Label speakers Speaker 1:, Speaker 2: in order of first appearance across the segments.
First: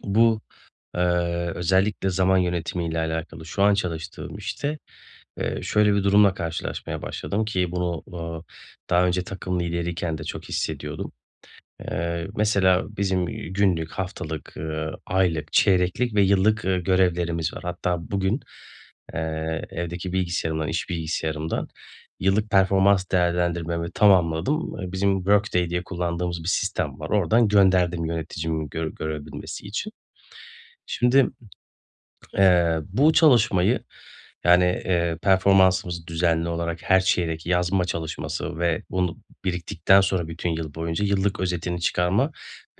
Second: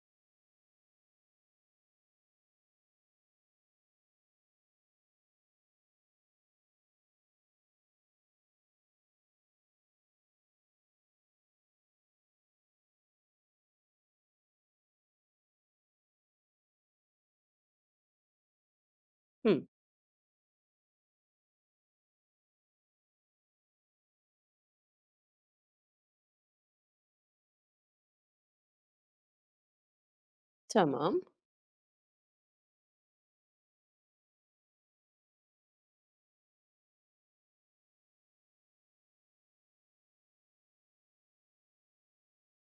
Speaker 1: Bu, eee, özellikle zaman yönetimiyle alakalı şu an çalıştığım işte, eee, şöyle bir durumla karşılaşmaya başladım, ki bunu, uuu, daha önce takım lideriyken de çok hissediyordum. Eee, mesela, bizim, iii, günlük, haftalık, ııı, aylık, çeyreklik ve yıllık, ııı, görevlerimiz var. Hatta bugün, eee,
Speaker 2: Hı.
Speaker 1: evdeki bilgisayarımdan, iş bilgisayarımdan yıllık performans değerlendirmemi tamamladım. Eee, bizim Workday diye kullandığımız bir sistem var. Oradan gönderdim yöneticimin gör görebilmesi için.
Speaker 2: Tamam.
Speaker 1: Şimdi, eee, bu çalışmayı, yani, eee, performansımızı düzenli olarak her çeyrek yazma çalışması ve bunu biriktikten sonra bütün yıl boyunca yıllık özetini çıkarma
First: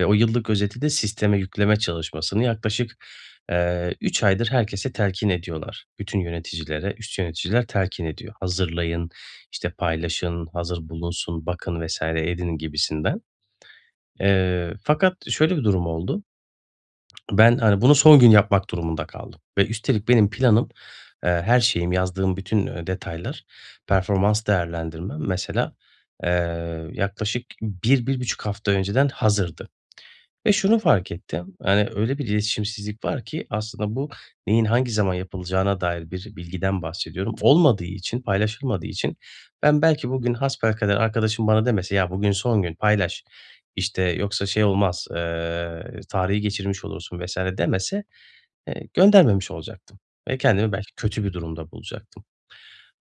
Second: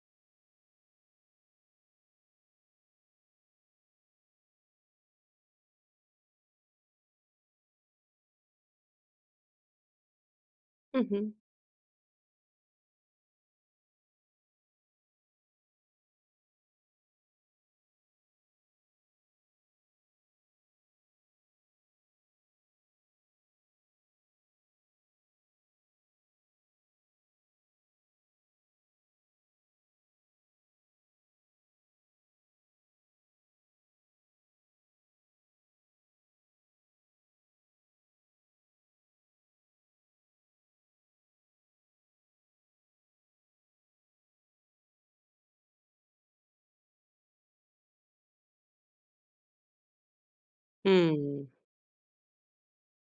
Speaker 1: ve o yıllık özeti de sisteme yükleme çalışmasını yaklaşık, eee, 3 aydır herkese telkin ediyorlar. Bütün yöneticilere üst yöneticiler telkin ediyor. "Hazırlayın, işte, paylaşın, hazır
Speaker 2: Hı hı.
Speaker 1: bulunsun, bakın vs. edin" gibisinden. Eee, fakat şöyle bir durum oldu. Ben, hani, bunu son gün yapmak durumunda kaldım ve üstelik benim planım, eee, her şeyim, yazdığım bütün, eee, detaylar, performans değerlendirmem, mesela, eee, yaklaşık 1-1.5 hafta önceden hazırdı ve şunu fark ettim; hani, öyle bir iletişimsizlik var ki, aslında, bu neyin hangi zaman yapılacağına dair bir bilgiden bahsediyorum. Olmadığı için, paylaşılmadığı için ben, belki bugün hasbelkader arkadaşım bana demese, "Ya, bugün son gün paylaş, işte, yoksa şey olmaz, eee, tarihi geçirmiş olursun vs." demese, eee, göndermemiş olacaktım ve kendimi belki kötü bir
Speaker 2: Hıı.
Speaker 1: durumda bulacaktım.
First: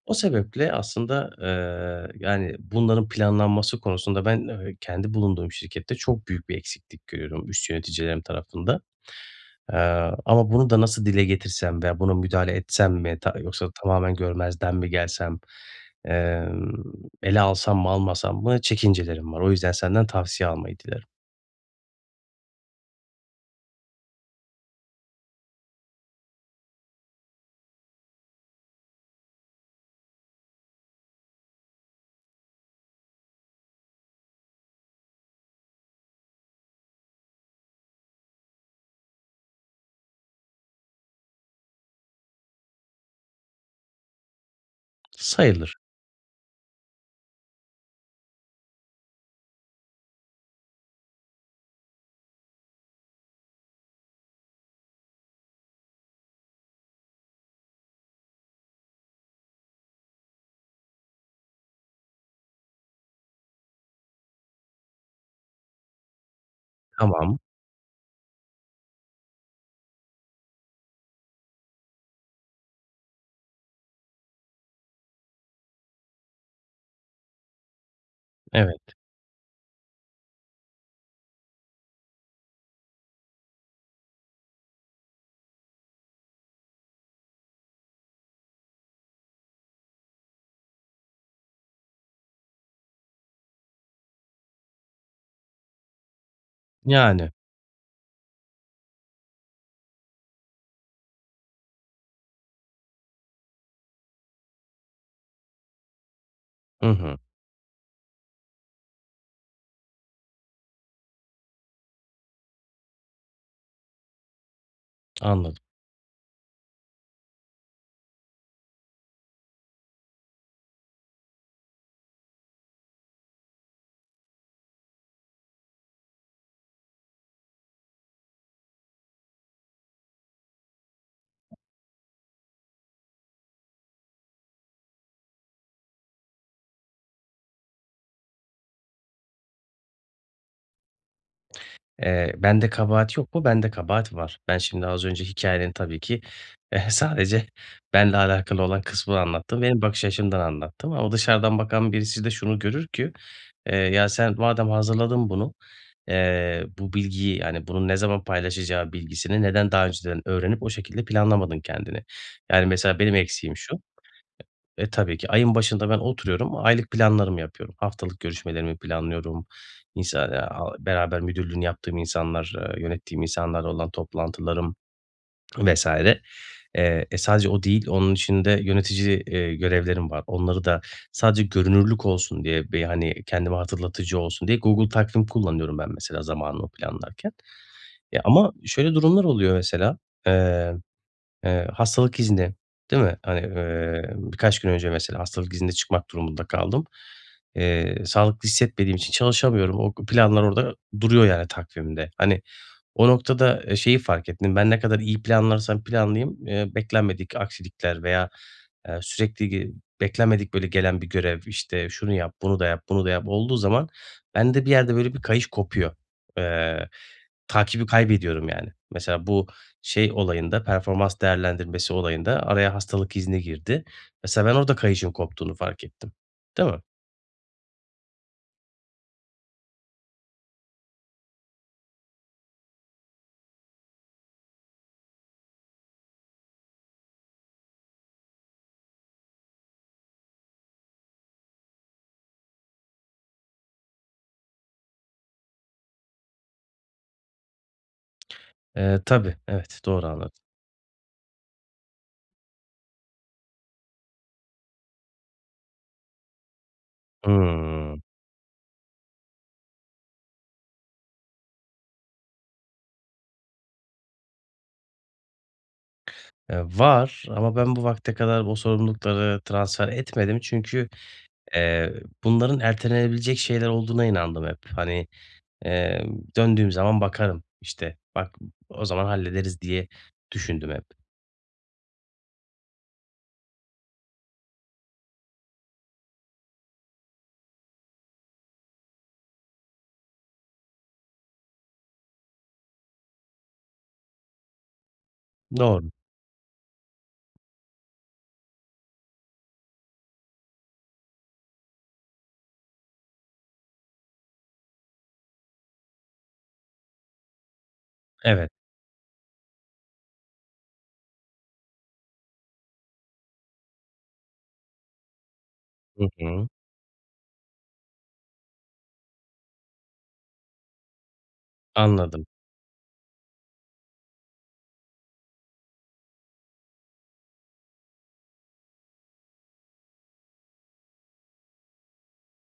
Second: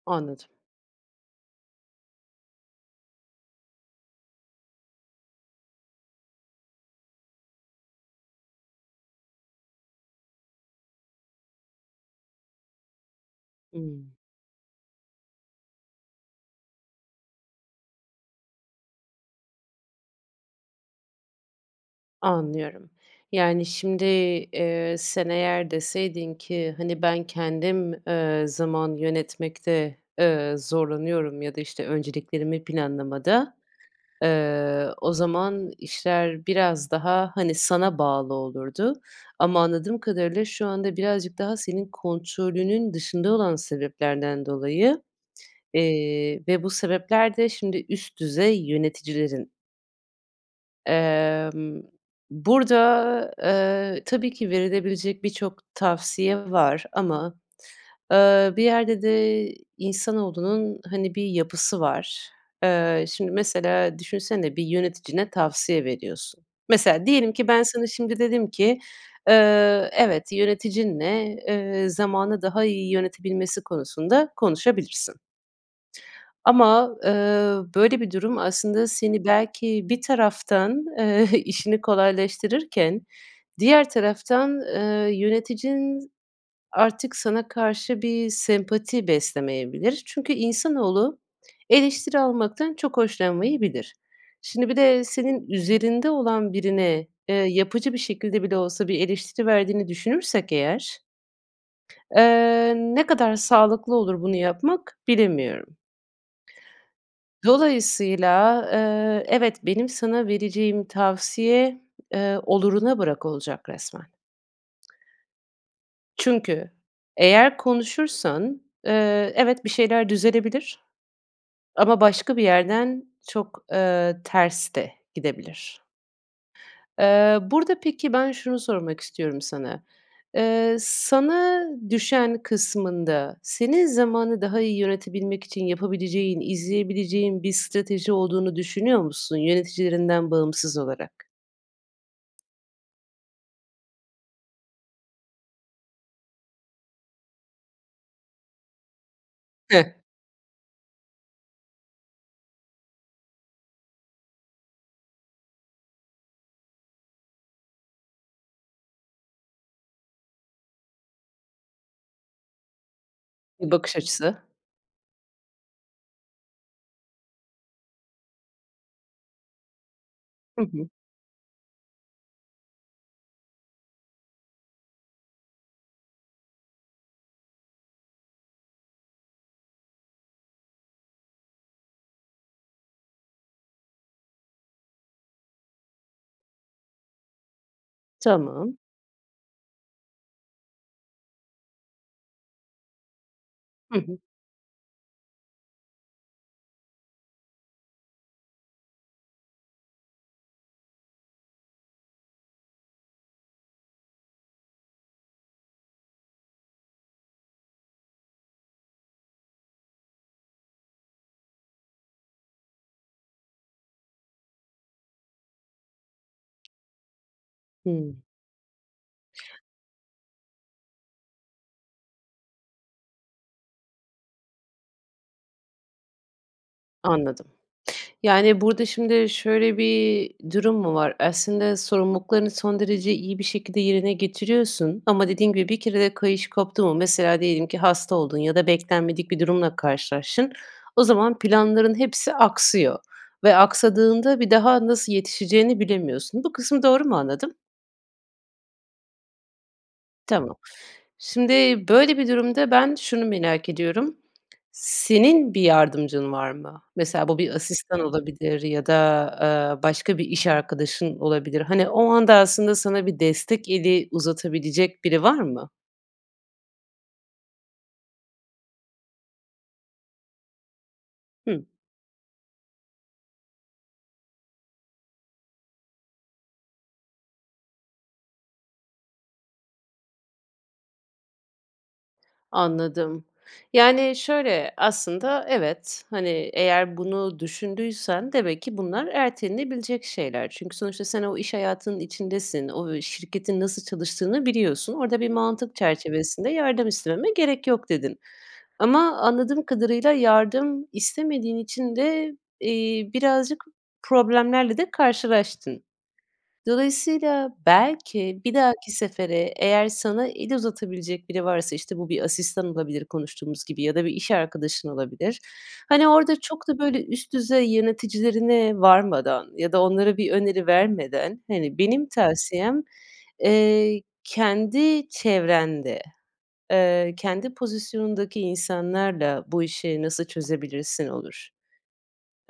Speaker 1: O
Speaker 2: Anladım.
Speaker 1: sebeple, aslında, eee, yani, bunların planlanması konusunda ben, eee, kendi bulunduğum şirkette çok büyük bir eksiklik görüyorum üst yöneticilerim tarafında. Eee, ama bunu da nasıl dile getirsem veya buna müdahale etsem mi ta yoksa
Speaker 2: Hıı.
Speaker 1: tamamen görmezden mi gelsem, emm, ele alsam mı, almasam mı çekincelerim var. O yüzden senden tavsiye almayı dilerim.
Speaker 2: Anlıyorum. Yani, şimdi, eee, sen, eğer deseydin ki, hani, ben, kendim, eee, zaman yönetmekte, eee, zorlanıyorum ya da, işte, önceliklerimi planlamada, eee, o zaman işler biraz daha, hani, sana bağlı olurdu ama anladığım kadarıyla şu anda birazcık daha senin kontrolünün dışında olan sebeplerden dolayı,
Speaker 1: Sayılır.
Speaker 2: eee, ve bu sebepler de şimdi üst düzey yöneticilerin. Emm, burada, eee, tabii ki verilebilecek birçok tavsiye var ama, eee, bir yerde de insanoğlunun, hani, bir yapısı var. Eee, şimdi mesela düşünsene bir yöneticine tavsiye veriyorsun. Mesela diyelim
Speaker 1: Tamam.
Speaker 2: ki ben, sana şimdi dedim ki, "Eee, evet. Yöneticinle, eee, zamanı daha iyi yönetebilmesi konusunda konuşabilirsin." Ama, eee, böyle bir durum aslında
Speaker 1: Evet.
Speaker 2: seni belki bir taraftan, eee, işini kolaylaştırırken diğer taraftan, eee, yöneticin artık sana karşı bir sempati beslemeyebilir. Çünkü insanoğlu, eleştiri almaktan çok hoşlanmayabilir. Şimdi bir de senin üzerinde olan birine,
Speaker 1: Yani.
Speaker 2: eee, yapıcı bir şekilde bile olsa bir eleştiri verdiğini düşünürsek eğer eee, ne kadar sağlıklı olur bunu yapmak, bilemiyorum.
Speaker 1: Hı hı.
Speaker 2: Dolayısıyla, eee, evet, benim sana vereceğim tavsiye, eee, oluruna bırak olacak resmen.
Speaker 1: Anladım.
Speaker 2: Çünkü eğer konuşursan, eee, evet, bir şeyler düzelebilir ama başka bir yerden çok, eee, ters de gidebilir. Iıı, burada peki, ben, şunu sormak istiyorum sana; eee, sana düşen kısmında senin zamanı daha iyi yönetebilmek için yapabileceğin, izleyebileceğin bir strateji olduğunu düşünüyor musun yöneticilerinden bağımsız olarak?
Speaker 1: Eee, bende kabahat yok mu? Bende kabahat var. Ben, şimdi az önce hikâyenin tabii ki sadece benle alakalı olan kısmını anlattım, benim
Speaker 2: Hıı.
Speaker 1: bakış açımdan anlattım ama dışarıdan bakan birisi de şunu görür ki, "Eee, ya sen, madem hazırladın bunu, eee, bu bilgiyi, yani, bunun ne zaman paylaşacağı bilgisini neden daha önceden öğrenip o şekilde planlamadın kendini?" Yani, mesela benim eksiğim şu;
Speaker 2: Bakış açısı.
Speaker 1: e, tabii ki ayın başında ben oturuyorum, o aylık planlarımı yapıyorum. Haftalık görüşmelerimi planlıyorum, insa
Speaker 2: Hı
Speaker 1: aaa,
Speaker 2: hı.
Speaker 1: beraber müdürlüğünü yaptığım insanlar, eee, yönettiğim insanlarla olan toplantılarım vs. Eee, e, sadece o değil, onun içinde yönetici, eee, görevlerim var. Onları da sadece görünürlük olsun diye bir, hani, kendime hatırlatıcı olsun diye Google Takvim kullanıyorum ben mesela zamanımı planlarken. Ya ama
Speaker 2: Tamam.
Speaker 1: şöyle durumlar oluyor mesela, eee, eee, hastalık izni, değil mi? Hani,
Speaker 2: Hı
Speaker 1: eee,
Speaker 2: hı.
Speaker 1: birkaç gün önce mesela hastalık iznine çıkmak durumunda kaldım. Eee, sağlıklı hissetmediğim için çalışamıyorum. O planlar orada duruyor, yani, takvimde. Hani, o noktada, eee, şeyi fark ettim, ben, ne kadar iyi planlarsam planlayayım, eee, beklenmedik aksilikler veya, eee, sürekli ge beklenmedik böyle gelen bir görev, işte, şunu yap, bunu da yap, bunu da yap olduğu zaman bende bir yerde böyle bir kayış kopuyor. Eee, takibi
Speaker 2: Hıı.
Speaker 1: kaybediyorum yani. Mesela bu şey olayında, performans değerlendirmesi olayında araya hastalık izni girdi. Mesela ben, orada kayışın koptuğunu fark ettim. Değil mi?
Speaker 2: Anladım. Yani, burada şimdi şöyle bir durum mu var? Aslında sorumluluklarını son derece iyi bir şekilde yerine getiriyorsun ama dediğin gibi bir kere de kayış koptu mu mesela diyelim ki hasta oldun ya da beklenmedik bir durumla karşılaştın. O zaman planların hepsi aksıyor ve aksadığında bir daha nasıl yetişeceğini bilemiyorsun. Bu kısmı doğru mu anladım?
Speaker 1: Eee, tabii, evet doğru anladın.
Speaker 2: Tamam. Şimdi, böyle, bir durumda ben şunu merak ediyorum. Senin bir yardımcın var mı? Mesela, bu bir
Speaker 1: Hıı.
Speaker 2: asistan olabilir ya da, ııı, başka bir iş arkadaşın olabilir. Hani, o anda, aslında, sana bir destek eli uzatabilecek biri var mı?
Speaker 1: Eee, var ama ben bu vakte kadar o sorumlulukları transfer etmedim çünkü,
Speaker 2: Hıı.
Speaker 1: eee, bunların ertelenebilecek şeyler olduğuna inandım hep. Hani, eee, döndüğüm zaman bakarım, işte, bak m o zaman hallederiz diye düşündüm hep.
Speaker 2: Anladım. Yani, şöyle, aslında, evet, hani, eğer bunu düşündüysen demek ki bunlar ertelenebilecek şeyler. Çünkü sonuçta sen o iş hayatının içindesin, o, ı şirketin nasıl çalıştığını biliyorsun, orada bir mantık
Speaker 1: Doğru.
Speaker 2: çerçevesinde yardım istememe gerek yok, dedin. Ama anladığım kadarıyla yardım istemediğin için de, iii, birazcık problemlerle de karşılaştın. Dolayısıyla, belki,
Speaker 1: Evet.
Speaker 2: bir dahaki sefere eğer sana el uzatabilecek biri varsa, işte, bu bir asistan olabilir konuştuğumuz gibi ya da bir iş arkadaşın olabilir,
Speaker 1: Hı
Speaker 2: hani, orada
Speaker 1: hı.
Speaker 2: çok da, böyle, üst düzey yöneticilerine varmadan ya da onlara bir öneri vermeden, hani, benim
Speaker 1: Anladım.
Speaker 2: tavsiyem, eee, kendi çevrende, ııı, kendi pozisyonundaki insanlarla bu işi nasıl çözebilirsin olur.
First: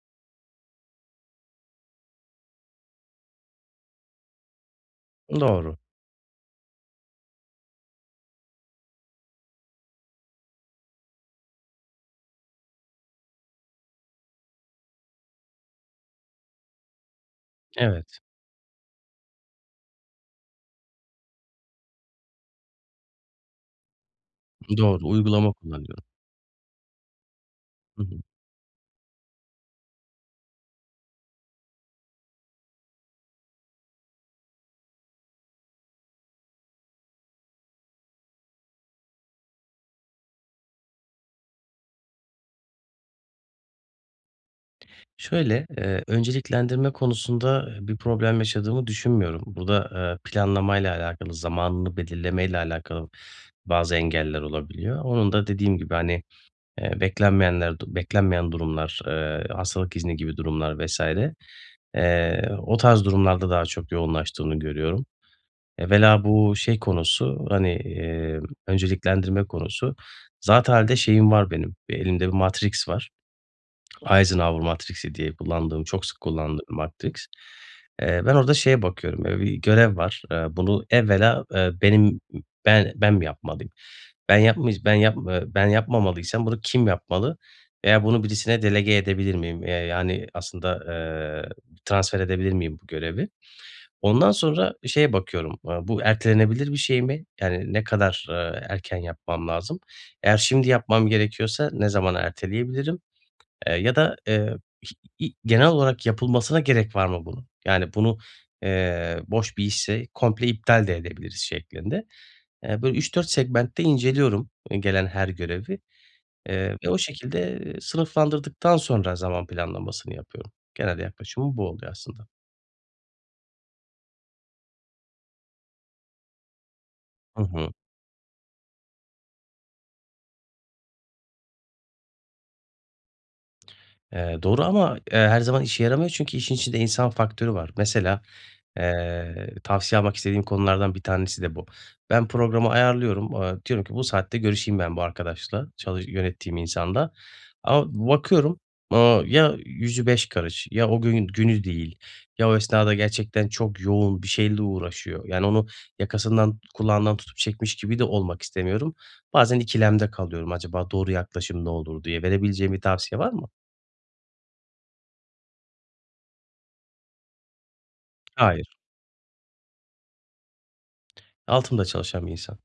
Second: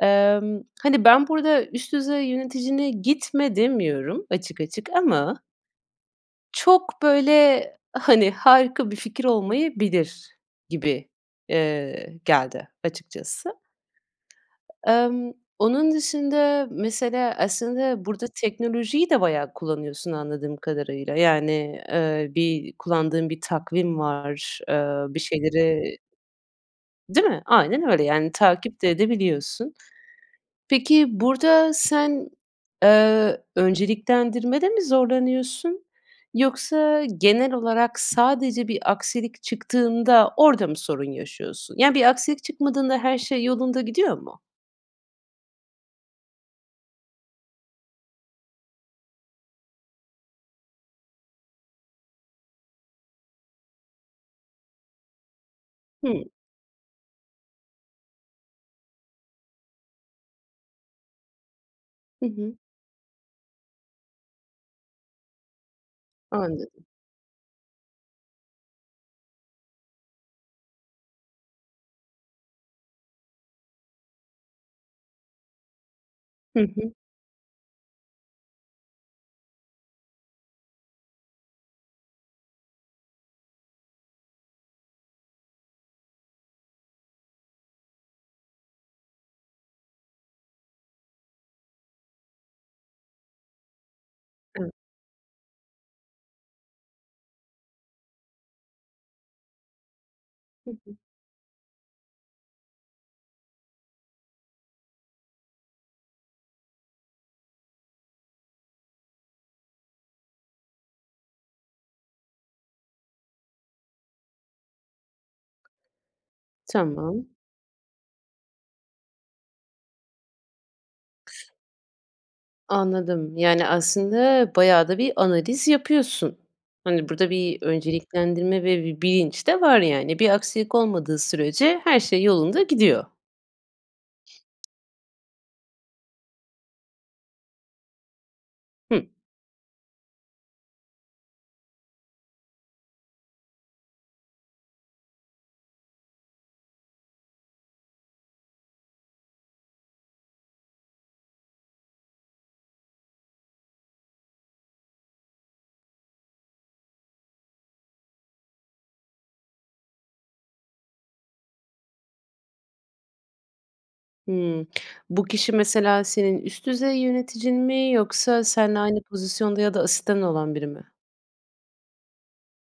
Speaker 2: Emm, hani, ben burada üst düzey yöneticine gitme demiyorum açık açık ama
Speaker 1: Doğru.
Speaker 2: çok, böyle, hani, harika bir fikir olmayabilir gibi, eee, geldi açıkçası. Emm, onun dışında, mesela, aslında,
Speaker 1: Evet.
Speaker 2: burada teknolojiyi de bayağı kullanıyorsun anladığım kadarıyla. Yani, eee, bir kullandığın bir takvim var, eee,
Speaker 1: Doğru.
Speaker 2: bir
Speaker 1: Uygulama
Speaker 2: şeyleri
Speaker 1: kullanıyorum.
Speaker 2: i değil mi? Aynen
Speaker 1: Hı
Speaker 2: öyle,
Speaker 1: hı.
Speaker 2: yani, takip de edebiliyorsun. Peki, burada sen, eee, önceliklendirmede mi zorlanıyorsun? Yoksa genel olarak sadece bir aksilik çıktığında orada mı sorun yaşıyorsun? Ya, bir aksilik çıkmadığında her şey yolunda gidiyor mu?
Speaker 1: Şöyle, eee, önceliklendirme konusunda i bir problem yaşadığımı düşünmüyorum. Bu da, ııı, planlamayla alakalı, zamanını belirlemeyle alakalı bazı engeller olabiliyor. Onun da dediğim gibi, hani,
Speaker 2: Hımm.
Speaker 1: eee, beklenmeyenler, du beklenmeyen durumlar, eee, hastalık izni gibi durumlar, vs.
Speaker 2: Hı
Speaker 1: eee,
Speaker 2: hı.
Speaker 1: o tarz durumlarda daha çok yoğunlaştığını görüyorum. Evvela bu şey
Speaker 2: Anladım.
Speaker 1: konusu, hani, emm, önceliklendirme konusu. Zatıalde şeyim var benim, elimde bir Matrix var. Eisenhower Matrix'i diye kullandığım, çok sık
Speaker 2: Hı
Speaker 1: kullandığım
Speaker 2: hı.
Speaker 1: Matrix. Eee, ben orada şeye bakıyorum, ııı, bir görev var. Eee, bunu evvela, eee, benim, be ben mi yapmalıyım? Ben yapmıyc ben yap eee, ben yapmamalıysam bunu kim yapmalı veya bunu birisine delege edebilir miyim, eee, yani, aslında, eee, transfer edebilir miyim bu görevi? Ondan
Speaker 2: [unintelligible]
Speaker 1: sonra şeye bakıyorum, aaa, bu ertelenebilir bir şey mi? Yani, ne kadar, ııı, erken yapmam lazım? Eğer şimdi
Speaker 2: Hı hı.
Speaker 1: yapmam gerekiyorsa ne zamana erteleyebilirim, eee, ya da, eee, iş, i i genel olarak yapılmasına gerek var mı bunun? Yani bunu, eee, boş bir işse komple iptal de edebiliriz, şeklinde. Eee, bu 3-4 segmentte inceliyorum, i gelen her görevi, eee, ve o
Speaker 2: Tamam.
Speaker 1: şekilde, eee, sınıflandırdıktan sonra zaman planlamasını yapıyorum. Genel yaklaşımım bu oluyor, aslında.
Speaker 2: Anladım. Yani, aslında, bayağı da bir analiz yapıyorsun. Hani, burada
Speaker 1: Hı
Speaker 2: bir
Speaker 1: hı.
Speaker 2: önceliklendirme ve bir bilinç de var, yani. Bir aksilik olmadığı sürece her şey yolunda gidiyor.
Speaker 1: Eee, doğru ama, eee, her zaman işe yaramıyor çünkü işin içinde insan faktörü var. Mesela,
Speaker 2: Hımm.
Speaker 1: eee, tavsiye almak istediğim konulardan 1 tanesi de bu. Ben programı ayarlıyorum, aaa, diyorum ki bu saatte görüşeyim ben bu arkadaşla, çalış yönettiğim insanla. Ama bakıyorum, ııı, ya yüzü beş karış ya o gün günü değil ya o esnada gerçekten çok yoğun bir şeyle uğraşıyor; yani, onu yakasından, kulağından tutup çekmiş gibi de olmak istemiyorum. Bazen ikilemde kalıyorum, acaba doğru yaklaşım ne olur diye. Verebileceğin bir tavsiye var mı?
Speaker 2: Hımm. Bu kişi, mesela, senin üst düzey yöneticin mi yoksa
Speaker 1: Hayır.
Speaker 2: senle aynı pozisyonda ya da asistanın olan biri mi?
Speaker 1: Altımda çalışan bir insan.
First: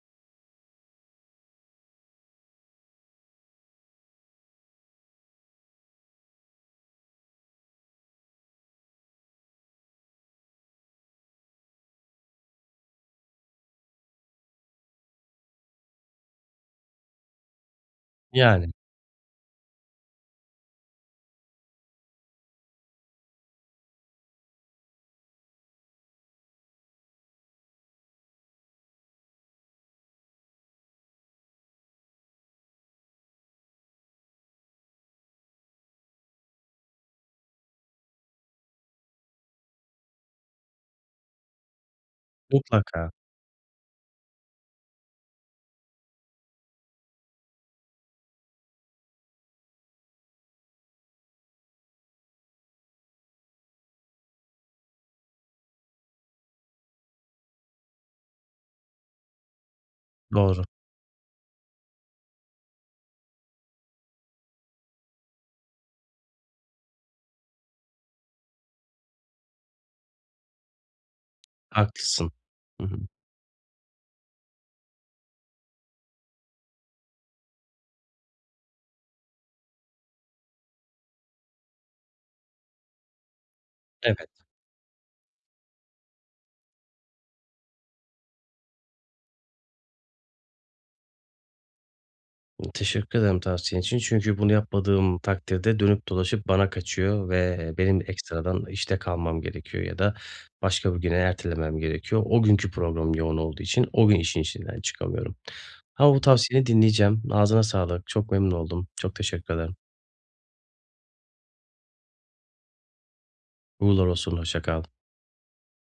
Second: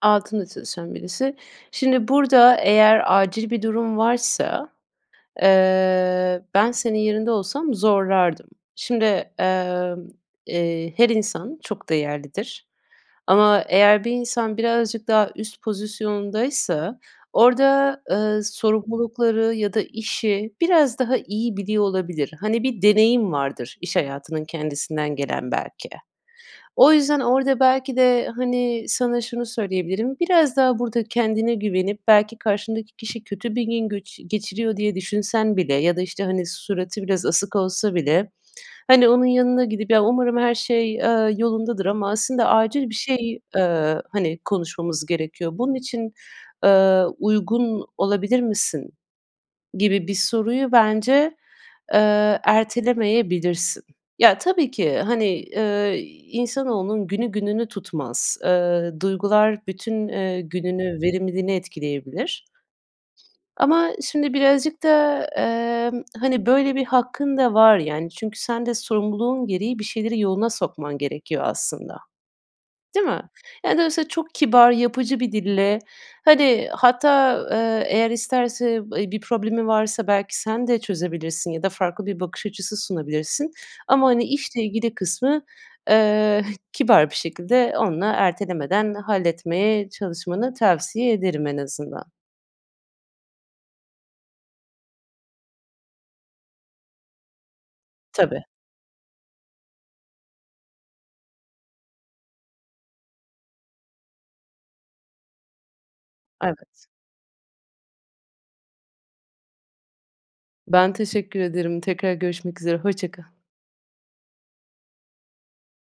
Speaker 2: Altında çalışan birisi. Şimdi, burada eğer acil bir durum varsa, eee, ben senin yerinde olsam zorlardım. Şimdi, emm, eee, her insan çok değerlidir. Ama, eğer bir insan birazcık daha üst pozisyondaysa orada, ııı,
Speaker 1: Yani.
Speaker 2: sorumlulukları ya da işi biraz daha iyi biliyor olabilir. Hani, bir deneyim vardır iş hayatının kendisinden gelen, belki. O yüzden orada, belki de, hani, sana şunu söyleyebilirim. Biraz daha burada kendine güvenip, belki, karşındaki kişi kötü bir gün göçü geçiriyor diye düşünsen bile ya da, işte, hani, suratı biraz asık olsa bile, hani, onun yanına gidip, ya, umarım her şey, ııı, yolundadır ama, aslında, acil bir
Speaker 1: Mutlaka.
Speaker 2: şey, ııı, hani, konuşmamız gerekiyor. Bunun için, ııı, uygun olabilir misin gibi bir soruyu bence, eee, ertelemeyebilirsin. Ya, tabii ki, hani, ııı, insanoğlunun günü gününü tutmaz. Iıı, duygular bütün, eee,
Speaker 1: Doğru.
Speaker 2: gününü, verimliliğini etkileyebilir. Ama, şimdi birazcık da, emm, hani, böyle bir hakkın da var, yani, çünkü sen de sorumluluğun gereği bir şeyleri yoluna sokman gerekiyor, aslında.
Speaker 1: Haklısın. Hı hı.
Speaker 2: Değil mi? Yani, dolayısıyla çok kibar, yapıcı bir dille, hani, hatta, ııı, eğer isterse, ı bir problemi varsa, belki, sen de çözebilirsin ya da farklı bir bakış açısı sunabilirsin. Ama, hani,
Speaker 1: Evet.
Speaker 2: işle ilgili kısmı, eee, h kibar bir şekilde onunla ertelemeden halletmeye çalışmanı tavsiye ederim, en azından.
Speaker 1: M teşekkür ederim tavsiyen için çünkü bunu yapmadığım takdirde dönüp dolaşıp bana kaçıyor ve, eee, benim
Speaker 2: Tabii.
Speaker 1: ekstradan işte kalmam gerekiyor ya da başka bir güne ertelemem gerekiyor. O günkü program yoğun olduğu için o gün işin içinden çıkamıyorum. Ama bu tavsiyeni
Speaker 2: Evet.
Speaker 1: dinleyeceğim. Ağzına sağlık, çok memnun oldum. Çok teşekkür ederim.
Speaker 2: Ben teşekkür ederim. Tekrar görüşmek üzere. Hoşça kal.
Speaker 1: Uğurlar olsun, hoşça kal.